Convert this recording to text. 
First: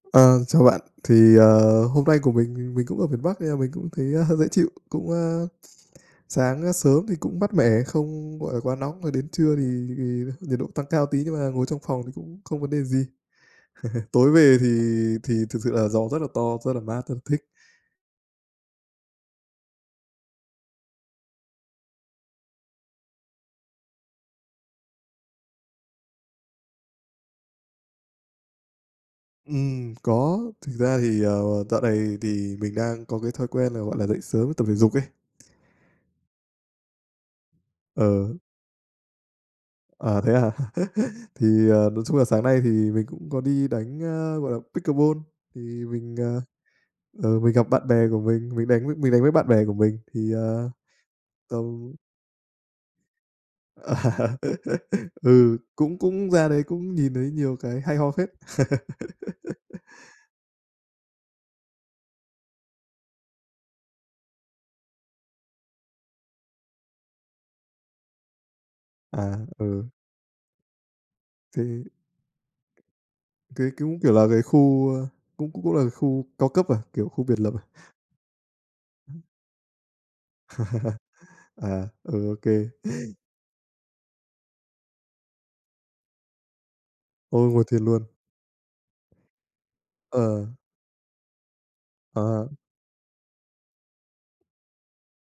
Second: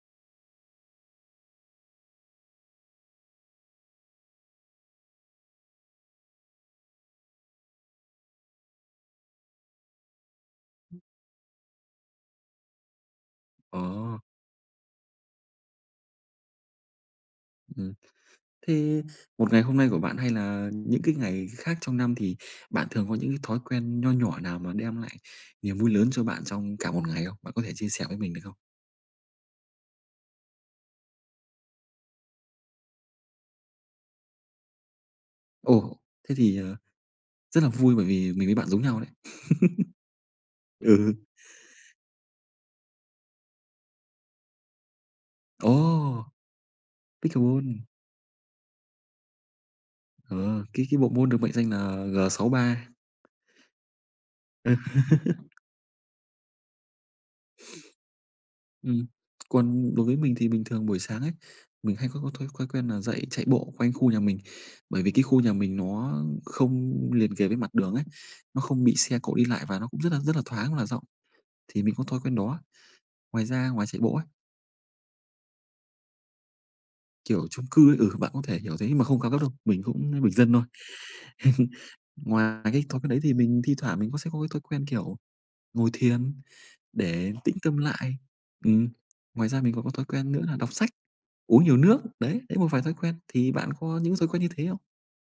Ờ, chào bạn. Thì, ờ, hôm nay của mình, mình cũng ở miền Bắc nên là mình cũng thấy hơi dễ chịu, cũng, a, sáng sớm thì cũng mát mẻ, không gọi là quá nóng rồi đến trưa thì thì nhiệt độ tăng cao tí, nhưng mà ngồi trong phòng thì cũng không vấn đề gì. Ồ! Tối về thì thì thực sự là gió rất là to, rất là mát, rất là thích. Ừm. Thế một ngày hôm nay của bạn hay là những cái ngày khác trong năm thì bạn thường có những cái thói quen nho nhỏ nào mà đem lại niềm vui lớn cho bạn trong cả một ngày không? Bạn có thể chia sẻ với mình được không? Ừm, có. Thực ra thì, ờ, dạo này thì mình đang có cái thói quen là, gọi là, dậy sớm tập thể dục ấy. Ồ! Thế thì, à, rất là vui bởi Ờ. vì mình với bạn giống nhau đấy. À, thế hả? Ừ. Thì, ờ, nói chung là sáng nay thì mình cũng có đi đánh, ơ, gọi là, Pickleball. Thì mình, Ồ! ờ, ờ, mình gặp Pickleball. bạn bè của mình, mình đánh với mình đánh với bạn bè của mình thì, Ờ, ờ, cái cái bộ môn được mệnh danh là tầm G63. Ừ. Ừ, cũng cũng ra đấy cũng nhìn thấy nhiều cái hay ho phết! Ừm, còn đối với mình thì bình thường buổi sáng ấy, mình hay có có thói thói quen là dậy chạy bộ quanh khu nhà mình. Bởi vì cái khu nhà mình nó không liền kề với mặt đường ấy, nó không bị xe cộ À, đi lại và ừ. nó cũng rất là rất là thoáng và rộng, Thì thì mình có thói quen đó. Ngoài ra, Cái cái ngoài chạy cũng kiểu bộ ấy là cái khu, ơ cũng cũng là khu cao cấp à? Kiểu khu biệt Kiểu lập chung à? cư, ừ, bạn có thể hiểu thế mà không cao cấp đâu, mình cũng bình dân thôi. À, ừ, OK. Ngoài cái thói quen đấy thì mình thi thoảng mình sẽ có cái thói quen, kiểu, ngồi thiền để Ôi, tĩnh ngồi tâm thiền luôn. lại. Ừm. Ngoài ra mình còn có thói quen nữa Ờ. là đọc sách, uống nhiều nước, đấy, Ờ. đấy, một vài thói quen, thì bạn có những thói quen như thế không?